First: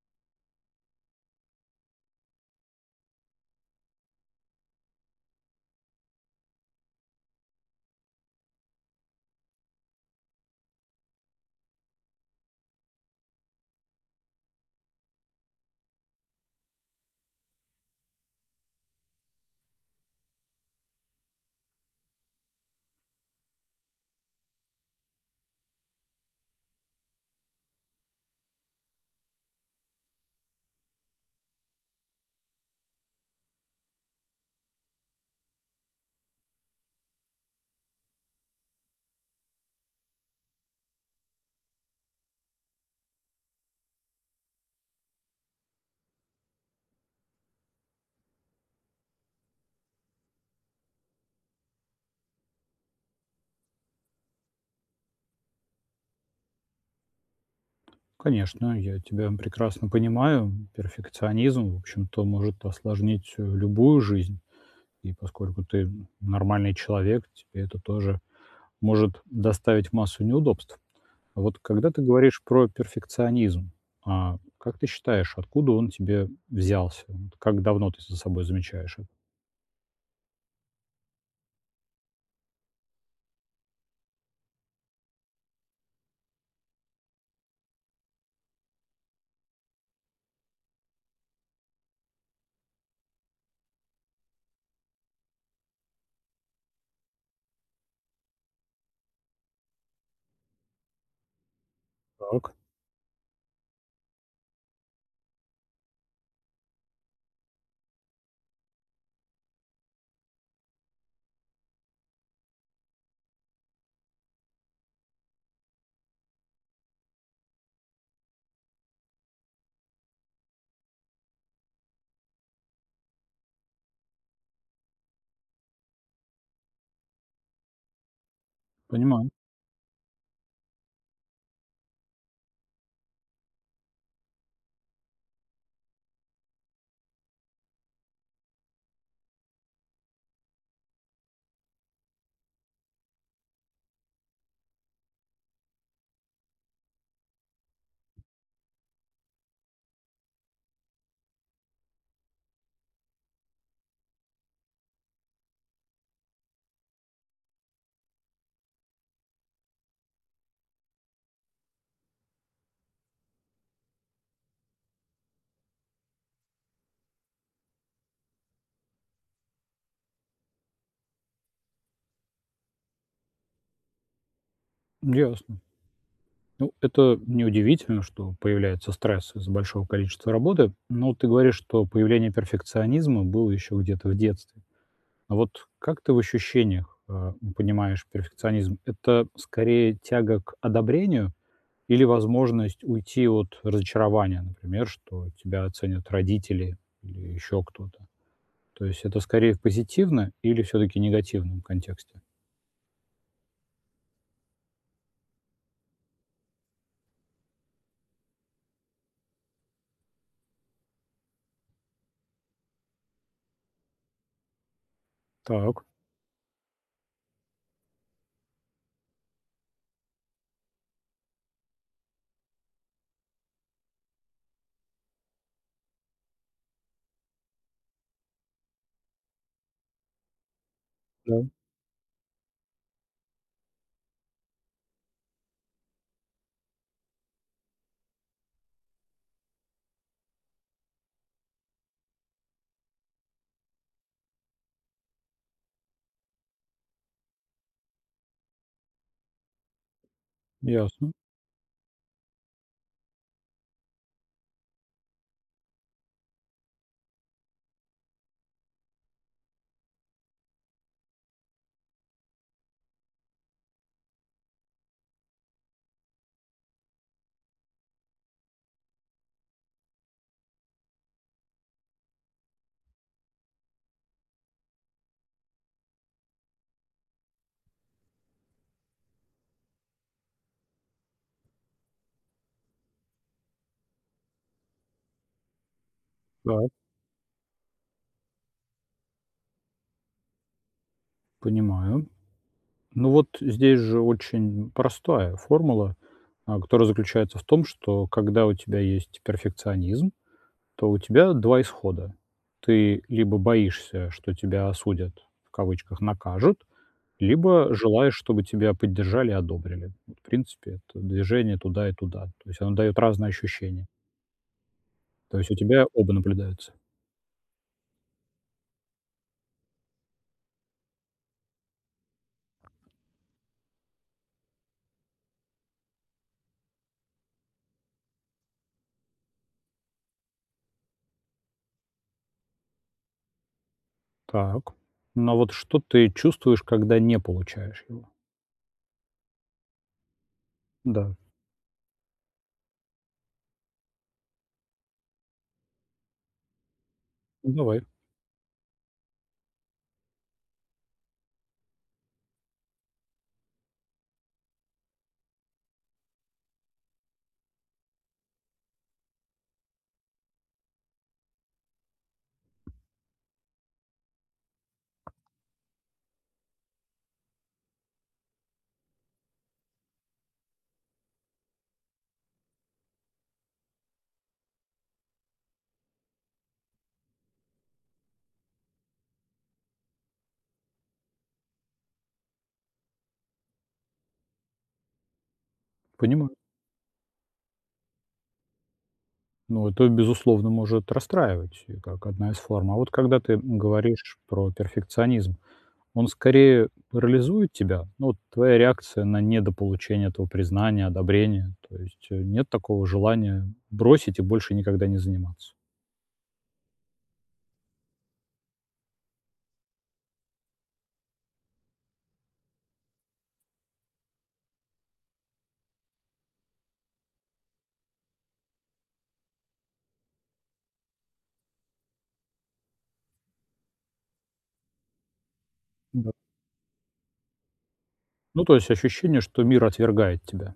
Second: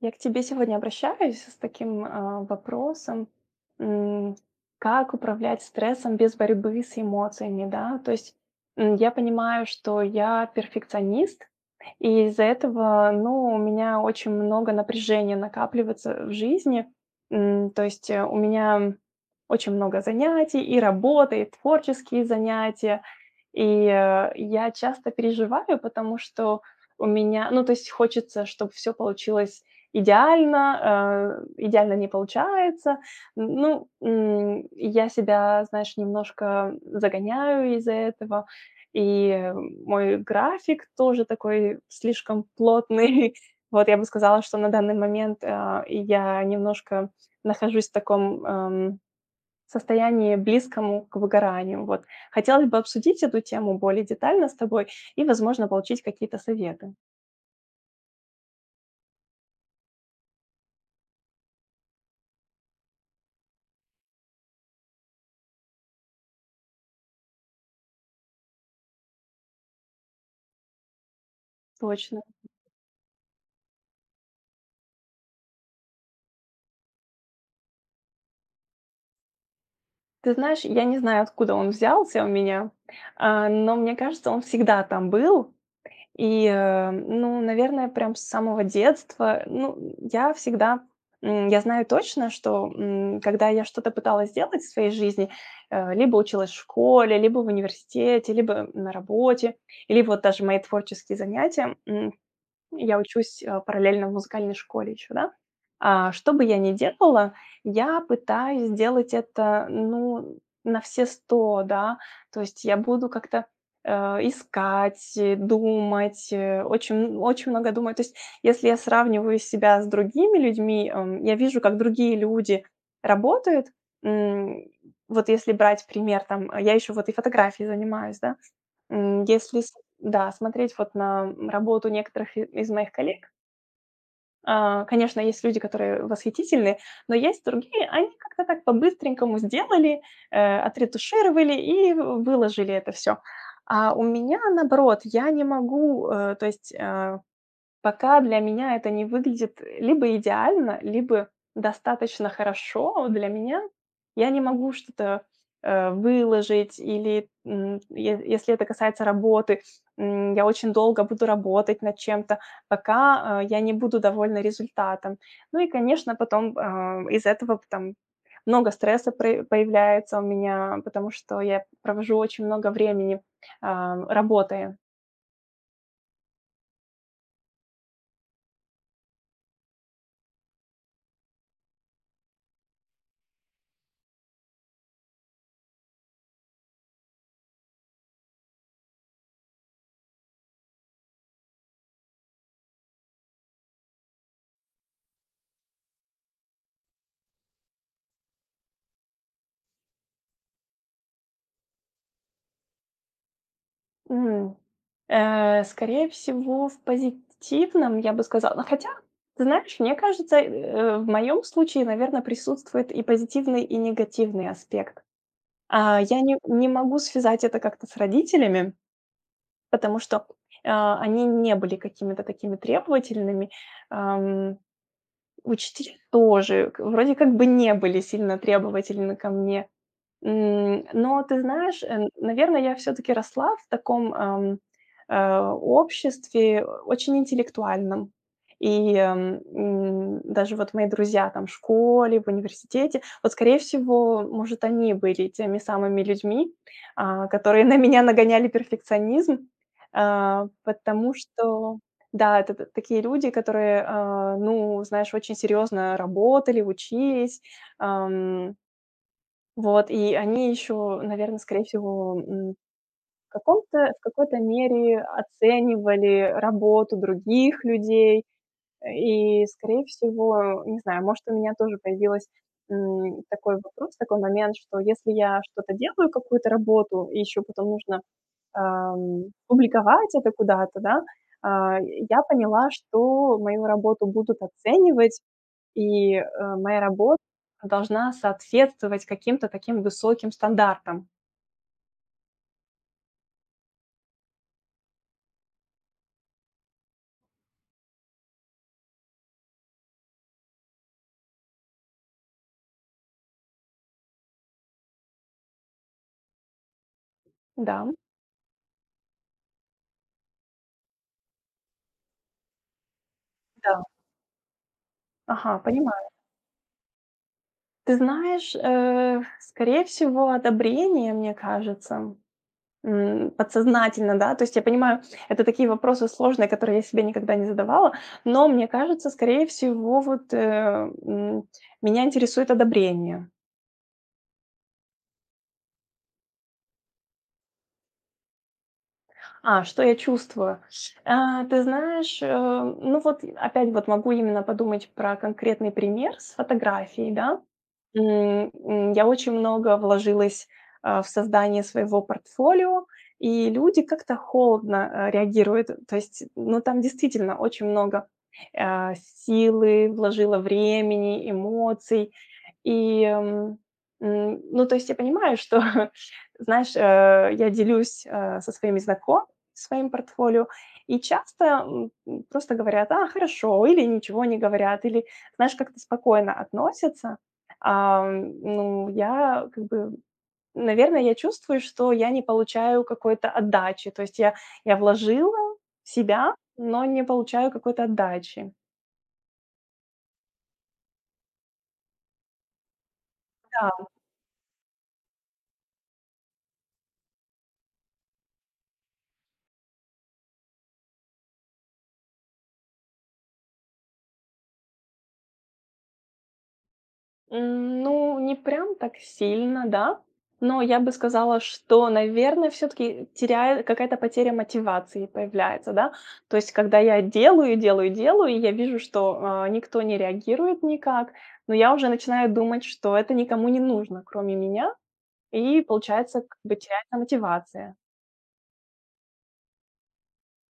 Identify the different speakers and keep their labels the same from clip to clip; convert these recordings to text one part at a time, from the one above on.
Speaker 1: Я к тебе сегодня обращаюсь с таким, а, вопросом, м. Как управлять стрессом без борьбы с эмоциями, да? То есть, м, я понимаю, что я перфекционист, и из-за этого, ну, у меня очень много напряжения накапливается, э, в жизни, м. То есть у меня очень много занятий, и работа, и творческие занятия. И, а я часто переживаю, потому что у меня ну, то есть хочется, чтоб всё получилось идеально, а идеально не получается. Н ну, м, я себя, знаешь, немножко, э, загоняю из-за этого. И мой график тоже такой слишком плотный. Вот, я бы сказала, что на данный момент, а, я немножко нахожусь в таком, ам, состоянии близкому к выгоранию. Вот, хотелось бы обсудить эту тему более детально с тобой и, возможно, получить какие-то советы.
Speaker 2: Конечно, я тебя прекрасно понимаю. Перфекционизм, в общем-то, может осложнить, э, любую жизнь, и поскольку ты нормальный человек, тебе это тоже может доставить массу неудобств. Вот когда ты
Speaker 1: Точно.
Speaker 2: говоришь про перфекционизм, а как ты считаешь, откуда он тебе взялся? Вот как давно ты за собой замечаешь это?
Speaker 1: Ты знаешь, я не знаю, откуда он взялся у меня, э, но мне кажется, он всегда там был. И, э, ну, наверное, прям с самого детства, ну, м, я всегда М, я знаю точно, что, м, когда я что-то пыталась сделать в своей жизни, э, либо училась в школе, либо в университете, либо на работе, либо вот даже мои творческие занятия, м,
Speaker 2: Так.
Speaker 1: я учусь параллельно в музыкальной школе ещё, да. Э, что бы я не делала, я пытаюсь сделать это, ну, на все 100, да. То есть я буду как-то, э, искать, думать, очень очень много думать. То есть если я сравниваю себя с другими людьми, м, я вижу, как другие люди работают, м. Вот если брать пример, там, а, я ещё вот и фотографией занимаюсь, да. М,
Speaker 2: Понимаю.
Speaker 1: если см да, смотреть вот на работу некоторых и из моих коллег э, конечно, есть люди, которые восхитительны, но есть другие. Они как-то так по-быстренькому сделали, э, отретушировали и выложили это всё. А у меня наоборот, я не могу, э, то есть Э, пока для меня это не выглядит, э, либо идеально, либо достаточно хорошо для меня. Я не могу что-то, э, выложить или, м, е если это касается работы, м, я очень долго буду работать над чем-то, пока, э, я не буду довольна результатом. Ну и, конечно, потом, э, из-за этого пт там много стресса пр появляется у меня, потому что я провожу очень много времени, э, работая.
Speaker 2: Ясно. Ну, это неудивительно, что появляется стресс из-за большого количества работы, но ты говоришь, что появление перфекционизма было ещё где-то в детстве. Вот как ты в ощущениях, э, понимаешь перфекционизм? Это скорее тяга к одобрению или возможность уйти от разочарования, например, что тебя ценят родители или ещё кто-то? То есть это скорее в позитивном или всё-таки негативном контексте?
Speaker 1: М. Э, скорее всего в позитивном, я бы сказала. Но хотя, ты знаешь, мне кажется, э, в моем случае, наверное, присутствует и позитивный, и негативный аспект.
Speaker 2: Так.
Speaker 1: А, я не не могу связать это как-то с родителями потому что, э, они не были какими-то такими требовательными, ам. Учитель тоже к вроде как бы не были сильно требовательны ко мне. М, но ты
Speaker 2: Да.
Speaker 1: знаешь, э, наверное, я всё-таки росла в таком, ам, э, обществе очень интеллектуальном. И, э, м, даже вот мои друзья там в школе, в университете, вот, скорее всего, может, они были теми самыми людьми, а, которые на меня нагоняли перфекционизм, э,
Speaker 2: Ясно.
Speaker 1: потому что Да, это т такие люди, которые, э, ну, знаешь, очень серьезно работали, учились, ам. Вот и они ещё, наверное, скорее всего, м, в каком-то в какой-то мере оценивали работу других людей. А, и скорее всего, не знаю, может, у меня тоже появилось, м, такой вопрос такой момент, что если я что-то делаю, какую-то работу, и ещё потом нужно, ам, публиковать это куда-то, да? А, я поняла, что мою работу будут оценивать, и, э,
Speaker 2: Так.
Speaker 1: моя рабо должна соответствовать каким-то таким высоким стандартам.
Speaker 2: Понимаю. Ну, вот здесь же очень простая формула, э, которая заключается в том, что когда у тебя есть перфекционизм, то у тебя 2 исхода: ты либо боишься, что тебя осудят, в кавычках, накажут, либо
Speaker 1: Да.
Speaker 2: желаешь, чтобы тебя поддержали и одобрили. М, в принципе, это движение туда и туда, то есть оно дает разные
Speaker 1: Да.
Speaker 2: ощущения. То есть у
Speaker 1: Ага,
Speaker 2: тебя
Speaker 1: понимаю.
Speaker 2: оба наблюдаются.
Speaker 1: Ты знаешь, э, скорее всего, одобрение, мне кажется, м. М, подсознательно, да, то есть я понимаю, это такие вопросы сложные, которые я себе никогда не задавала, но мне кажется, скорее всего, вот, э, м, меня интересует одобрение.
Speaker 2: Так. Ну, а вот что ты чувствуешь, когда не получаешь его?
Speaker 1: А, что я чувствую?
Speaker 2: Да.
Speaker 1: А, ты знаешь, а, ну вот, э, опять могу именно подумать про конкретный пример с фотографией, да.
Speaker 2: Ну, давай.
Speaker 1: М, м, я очень много вложилась, а, в создание своего портфолио, и люди как-то холодно, а, реагируют, то есть, ну, там действительно очень много, а, силы вложила, времени, эмоций, и, м, м. Ну, то есть, я понимаю, что, знаешь, э, я делюсь, а, со своими знакомыми своим портфолио, и часто, м, м, просто говорят: "А, хорошо", или ничего не говорят, или, знаешь, как-то спокойно относятся. Ам, ну я, как бы, м, наверное, я чувствую, что я не получаю какой-то отдачи, то есть я я вложила себя,
Speaker 2: Понимаю.
Speaker 1: но не получаю какой-то отдачи.
Speaker 2: Ну, это, безусловно, может расстраивать и как одна из форм. А вот когда ты, м,
Speaker 1: Да.
Speaker 2: говоришь про перфекционизм, он скорее парализует тебя? Ну вот, твоя реакция на недополучение этого признания, одобрения? То есть, э, нет такого желания бросить и больше никогда не заниматься?
Speaker 1: М, ну, не прям так сильно, да. Но я бы сказала, что, наверное, всё-таки теряю какая-то потеря мотивации появляется, да. То есть когда я делаю делаю делаю, и я вижу, что, а, никто не реагирует никак, но я уже начинаю думать, что это никому не нужно, кроме меня, и
Speaker 2: Да.
Speaker 1: получается, как бы, теряется мотивация.
Speaker 2: Ну, то есть ощущение, что мир отвергает тебя.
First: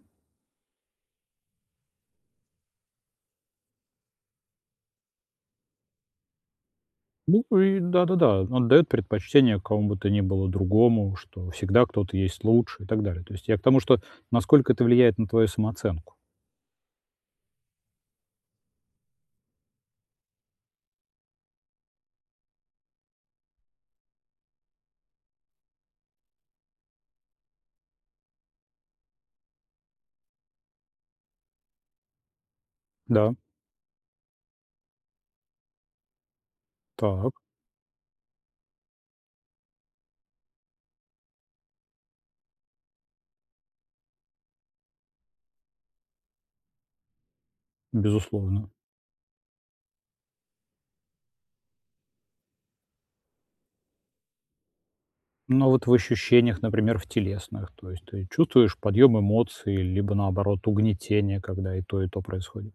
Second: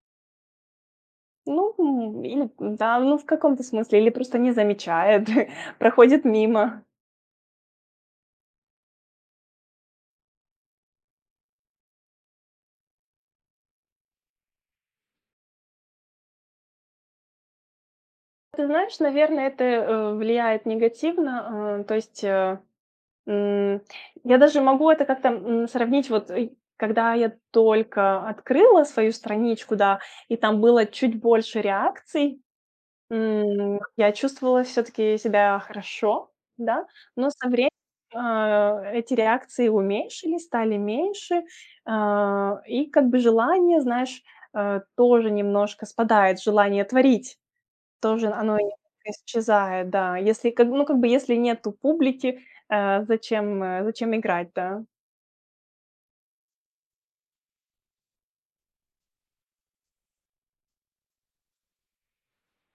Speaker 1: Ну, ин да, но в каком-то смысле или просто не замечает, проходит мимо.
Speaker 2: Ну, и да-да-да, он даёт предпочтение какому бы то ни было другому, что всегда кто-то есть лучше и так далее. То есть я к тому, что насколько это влияет на твою самооценку?
Speaker 1: Ты знаешь, наверное, это, э, влияет негативно, а, то есть, а, м, я даже могу это как-то, м, сравнить. Вот, и когда я только открыла свою страничку, да, и там было чуть больше реакций,
Speaker 2: Да.
Speaker 1: м, я чувствовала всё-таки себя хорошо, да, но
Speaker 2: Так.
Speaker 1: со вре а эти реакции уменьшились, стали меньше, а, и как бы желание, знаешь, а, тоже немножко спадает, желание творить, тоже оно и
Speaker 2: Безусловно.
Speaker 1: исчезает, да. Если, как, ну, как бы, если нету публики, а зачем а зачем играть, да?
Speaker 2: Ну, вот в ощущениях, например, в телесных, то есть ты чувствуешь подъем эмоций либо, наоборот, угнетение, когда и то, и то происходит?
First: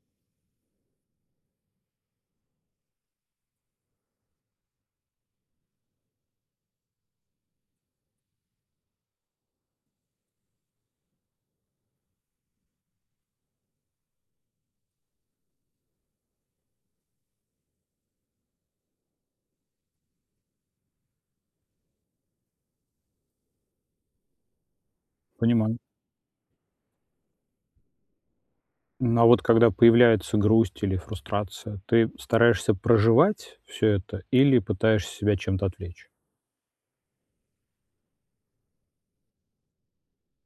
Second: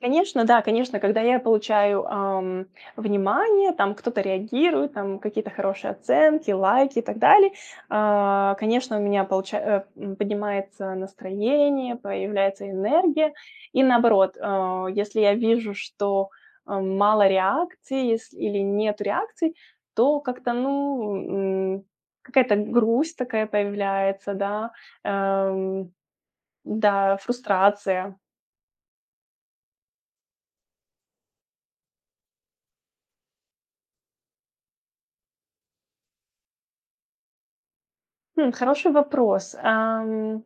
Speaker 1: Конечно, да, конечно, когда я получаю, а, м, внимание, там, кто-то реагирует, там, какие-то хорошие оценки, лайки и так далее, а, конечно, у меня получа а, э, поднимается настроение, появляется энергия. И наоборот, э, если я вижу, что, м, мало реакций, есл или нету реакций, то как-то, ну, м, какая-то грусть такая появляется, да. Э,
Speaker 2: Понимаю.
Speaker 1: м. Да, фрустрация.
Speaker 2: М, а вот когда появляется грусть или фрустрация, ты стараешься проживать всё это или пытаешься себя чем-то отвлечь?
Speaker 1: Хм, хороший вопрос. Эм.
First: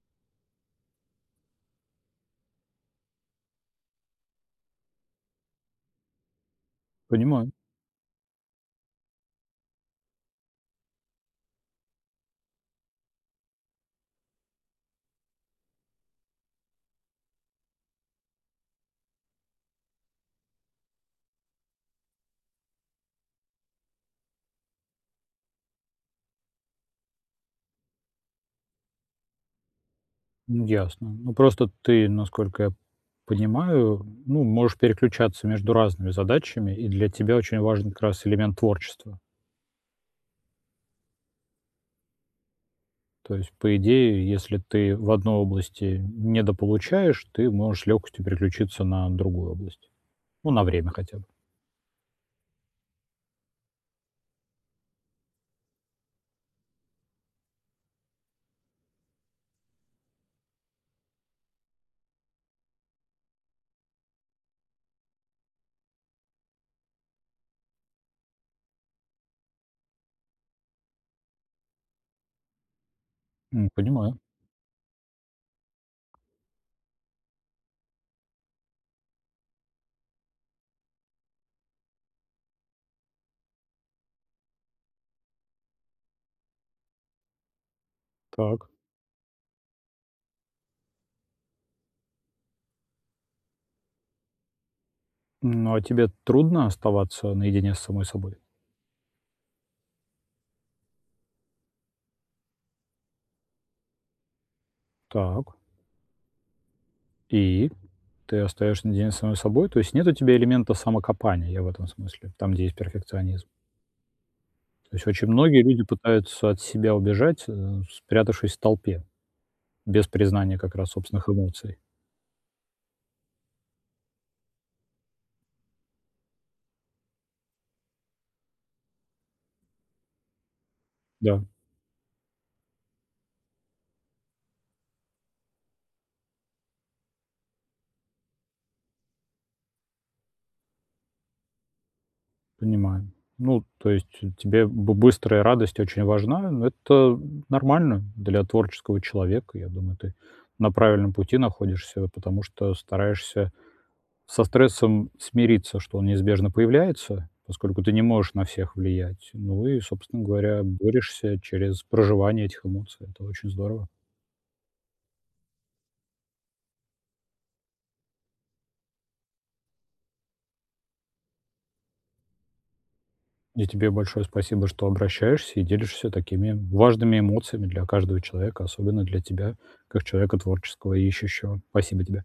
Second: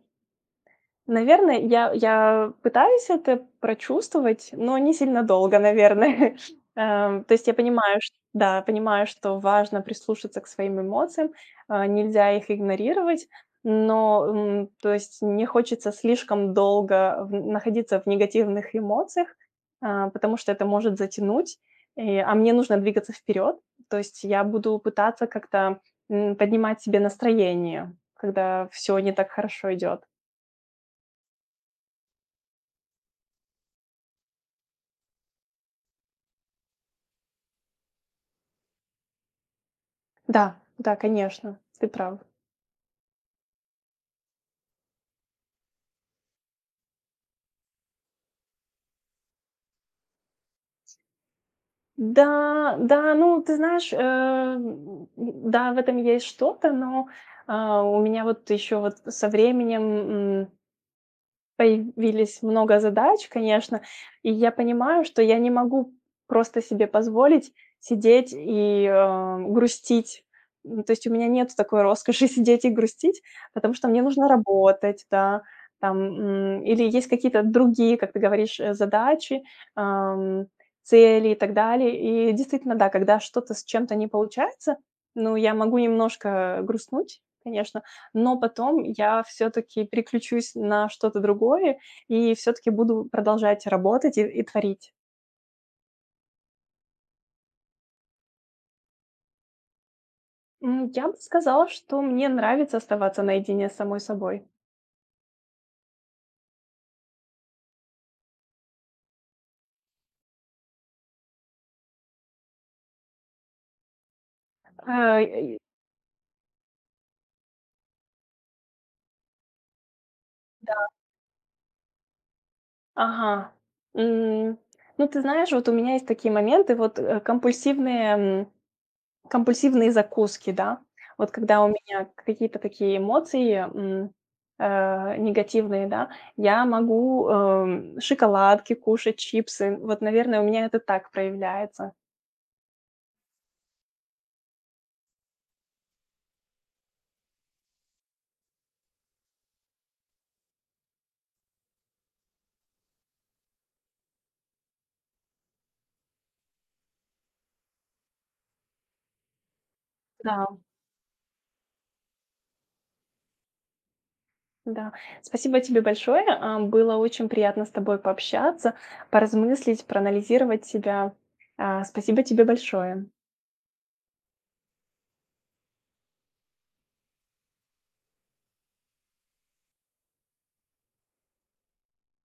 Speaker 1: Наверное, я я пытаюсь это прочувствовать, но не сильно долго, наверное. Эм, то есть
Speaker 2: Понимаю.
Speaker 1: я понимаю, что Да. Я понимаю, что важно прислушаться к своим эмоциям, а, нельзя их игнорировать, но, м, то есть не хочется слишком долго в на находиться в негативных эмоциях, э, потому что это может затянуть, и, а мне нужно двигаться вперед. То есть я буду пытаться как-то, м, поднимать себе настроение, когда всё не так хорошо идет.
Speaker 2: М, ясно. Ну, просто ты, насколько я понимаю, ну, можешь переключаться между разными задачами, и для тебя очень важен как раз элемент творчества.
Speaker 1: Да, да, конечно. Ты прав.
Speaker 2: То есть, по идее, если ты в одной области недополучаешь, ты можешь с лёгкостью переключиться на другую область. Ну, на время хотя бы.
Speaker 1: Да, да, ну, ты знаешь, э, м, м, да, в этом есть что-то, но, э, у меня вот ещё вот со временем, м появились много задач, конечно. И я понимаю, что я не могу просто себе позволить сидеть и, эм, грустить. Э, то есть у меня нет такой роскоши сидеть и грустить,
Speaker 2: М,
Speaker 1: потому что мне
Speaker 2: понимаю.
Speaker 1: нужно работать, да, там, м, или есть какие-то другие, как ты говоришь, э, задачи, э, м, цели и так далее. И действительно, да, когда что-то с чем-то не получается, ну, я могу немножко взгрустнуть, конечно, но
Speaker 2: Так.
Speaker 1: потом я всё-таки переключусь на что-то другое и всё-таки буду продолжать работать и и творить.
Speaker 2: Ну, а тебе трудно оставаться наедине с самой собой?
Speaker 1: Ну, я бы сказала, что мне нравится оставаться наедине с самой собой.
Speaker 2: Так. И? Ты остаешься наедине с самой собой? То есть нет у тебя элемента самокопания, я в этом смысле. Там, где есть перфекционизм.
Speaker 1: Э
Speaker 2: То есть очень
Speaker 1: эй
Speaker 2: многие люди пытаются от себя убежать, э, спрятавшись в толпе, без признания как
Speaker 1: Да.
Speaker 2: раз собственных эмоций.
Speaker 1: Ага. М. Ну, ты знаешь, вот у меня есть такие моменты, вот, э, компульсивные, м, компульсивные закуски, да. Вот
Speaker 2: Да.
Speaker 1: когда у меня какие-то такие эмоции, м, э, негативные, да, я могу, э, шоколадки кушать, чипсы. Вот, наверное, у меня это так проявляется.
Speaker 2: Понимаю. Ну, то есть тебе бы быстрая радость очень важна, но это, м, нормально для творческого человека. Я думаю, ты на правильном пути находишься, вот потому что стараешься со стрессом смириться, что он неизбежно появляется, поскольку ты не можешь на всех влиять. Ну и, собственно
Speaker 1: Да.
Speaker 2: говоря, борешься через проживание этих эмоций. Это очень здорово.
Speaker 1: Да. Спасибо тебе большое! Э, было очень приятно с тобой пообщаться, поразмыслить, проанализировать себя. А, спасибо тебе большое!
Speaker 2: И тебе большое спасибо, что обращаешься и делишься такими важными эмоциями для каждого человека, особенно для тебя как человека творческого и ищущего. Спасибо тебе.